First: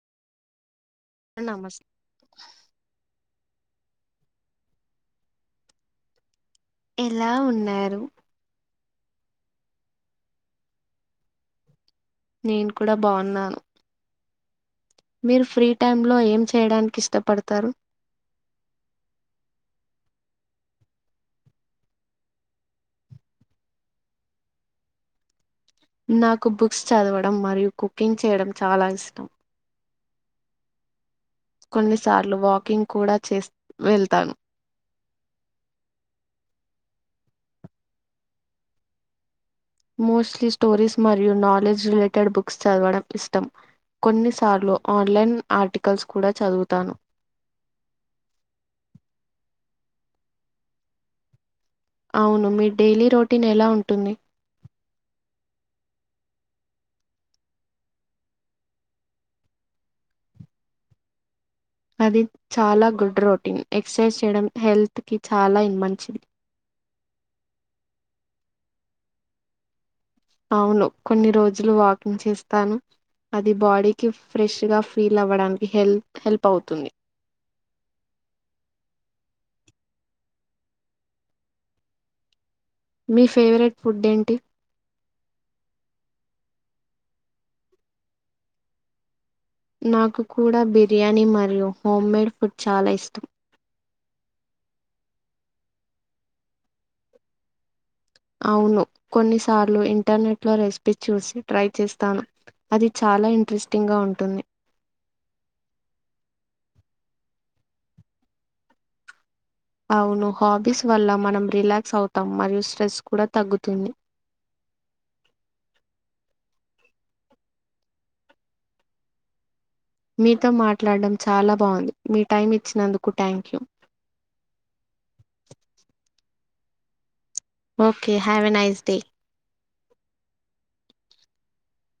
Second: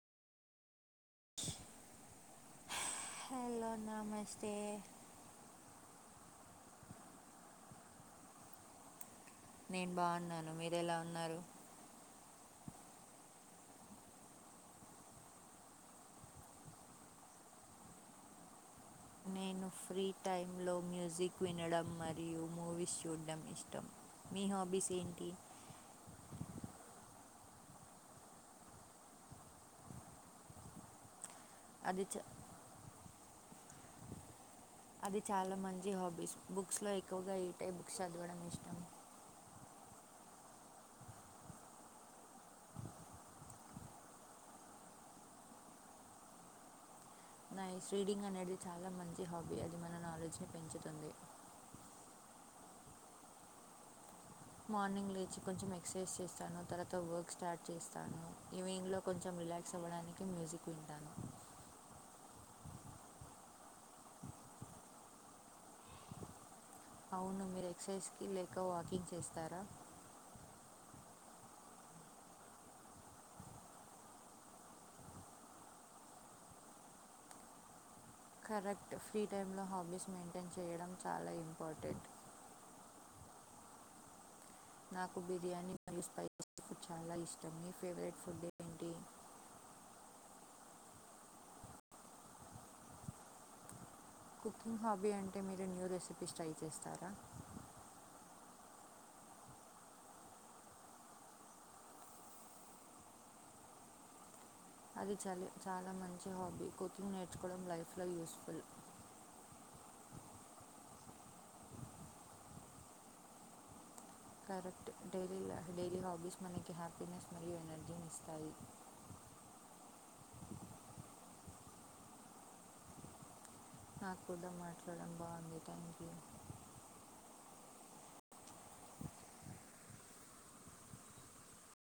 నమస్తే హలో నమస్తే ఎలా ఉన్నారు నేను బాగున్నాను మీరు ఎలా ఉన్నారు నేను కూడా బాగున్నాను మీరు ఫ్రీ టైమ్ లో ఏం చేయడానికి ఇష్టపడతారు నేను ఫ్రీ టైంలో మ్యూజిక్ వినడం మరియు మూవీస్ చూడడం ఇష్టం మీ హాబీస్ ఏంటి నాకు బుక్స్ చదవడం మరియు కుకింగ్ చేయడం చాలా ఇష్టం అది చ కొన్నిసార్లు వాకింగ్ కూడా చే వెళ్తాను అది చాలా మంచి హాబీస్ బుక్స్లో ఎక్కువగా ఈట్ టైప్ బుక్స్ చదవడం ఇష్టం మోస్ట్లీ స్టోరీస్ మరియు నాలెడ్జ్ రిలేటెడ్ బుక్స్ చదవడం ఇష్టం కొన్నిసార్లు ఆన్లైన్ ఆర్టికల్స్ కూడా చదువుతాను ఇది మన నాలెడ్జ్ని పెంచుతుంది అవును మీ డైలీ రొటీన్ ఎలా ఉంటుంది మార్నింగ్ లేచి కొంచెం ఎక్సర్సైజ్ చేస్తాను తర్వాత వర్క్ స్టార్ట్ చేస్తాను ఈవినింగ్లో కొంచెం రిలాక్స్ అవ్వడానికి మ్యూజిక్ వింటాను అది చాలా గుడ్ రొటీన్ ఎక్సర్సైజ్ చేయడం హెల్త్ కి చాలా మంచిది అవును మీరు ఎక్సర్సైజ్ లేక వాకింగ్ చేస్తారా అవును కొన్ని రోజులు వాకింగ్ చేస్తాను అది బాడీకి ఫ్రెష్గా ఫీల్ అవ్వడానికి హెల్త్ హెల్ప్ అవుతుంది కరెక్ట్ ఫ్రీ టైంలో హాబీస్ మెయింటైన్ చేయడం చాలా ఇంపార్టెంట్ మీ ఫేవరెట్ ఫుడ్ ఏంటి నాకు బిర్యానీ మరియు స్పైసీ ఫుడ్ చాలా ఇష్టం మీ ఫేవరెట్ ఫుడ్ ఏంటి నాకు కూడా బిర్యానీ మరియు హోమ్మేడ్ ఫుడ్ చాలా ఇష్టం కుకింగ్ హాబీ అంటే మీరు న్యూ రెసిపీస్ ట్రై చేస్తారా అవును కొన్నిసార్లు ఇంటర్నెట్ లో రెసిపీ చూసి ట్రై చేస్తాను అది చాలా ఇంట్రెస్టింగ్గా ఉంటుంది అది చాల చాలా మంచి హాబీ కుకింగ్ నేర్చుకోవడం లైఫ్లో యూస్ఫుల్ అవును హాబీస్ వల్ల మనం రిలాక్స్ అవుతాం మరియు స్ట్రెస్ కూడా తగ్గుతుంది కరెక్ట్ డై డైలీ హాబీస్ మనకి హ్యాపీనెస్ మరియు ఎనర్జీని ఇస్తాయి మీతో మాట్లాడడం చాలా బాగుంది మీ టైం ఇచ్చినందుకు థ్యాంక్ యూ నా కూడా మాట్లాడడం బాగుంది thank you okay have a nice day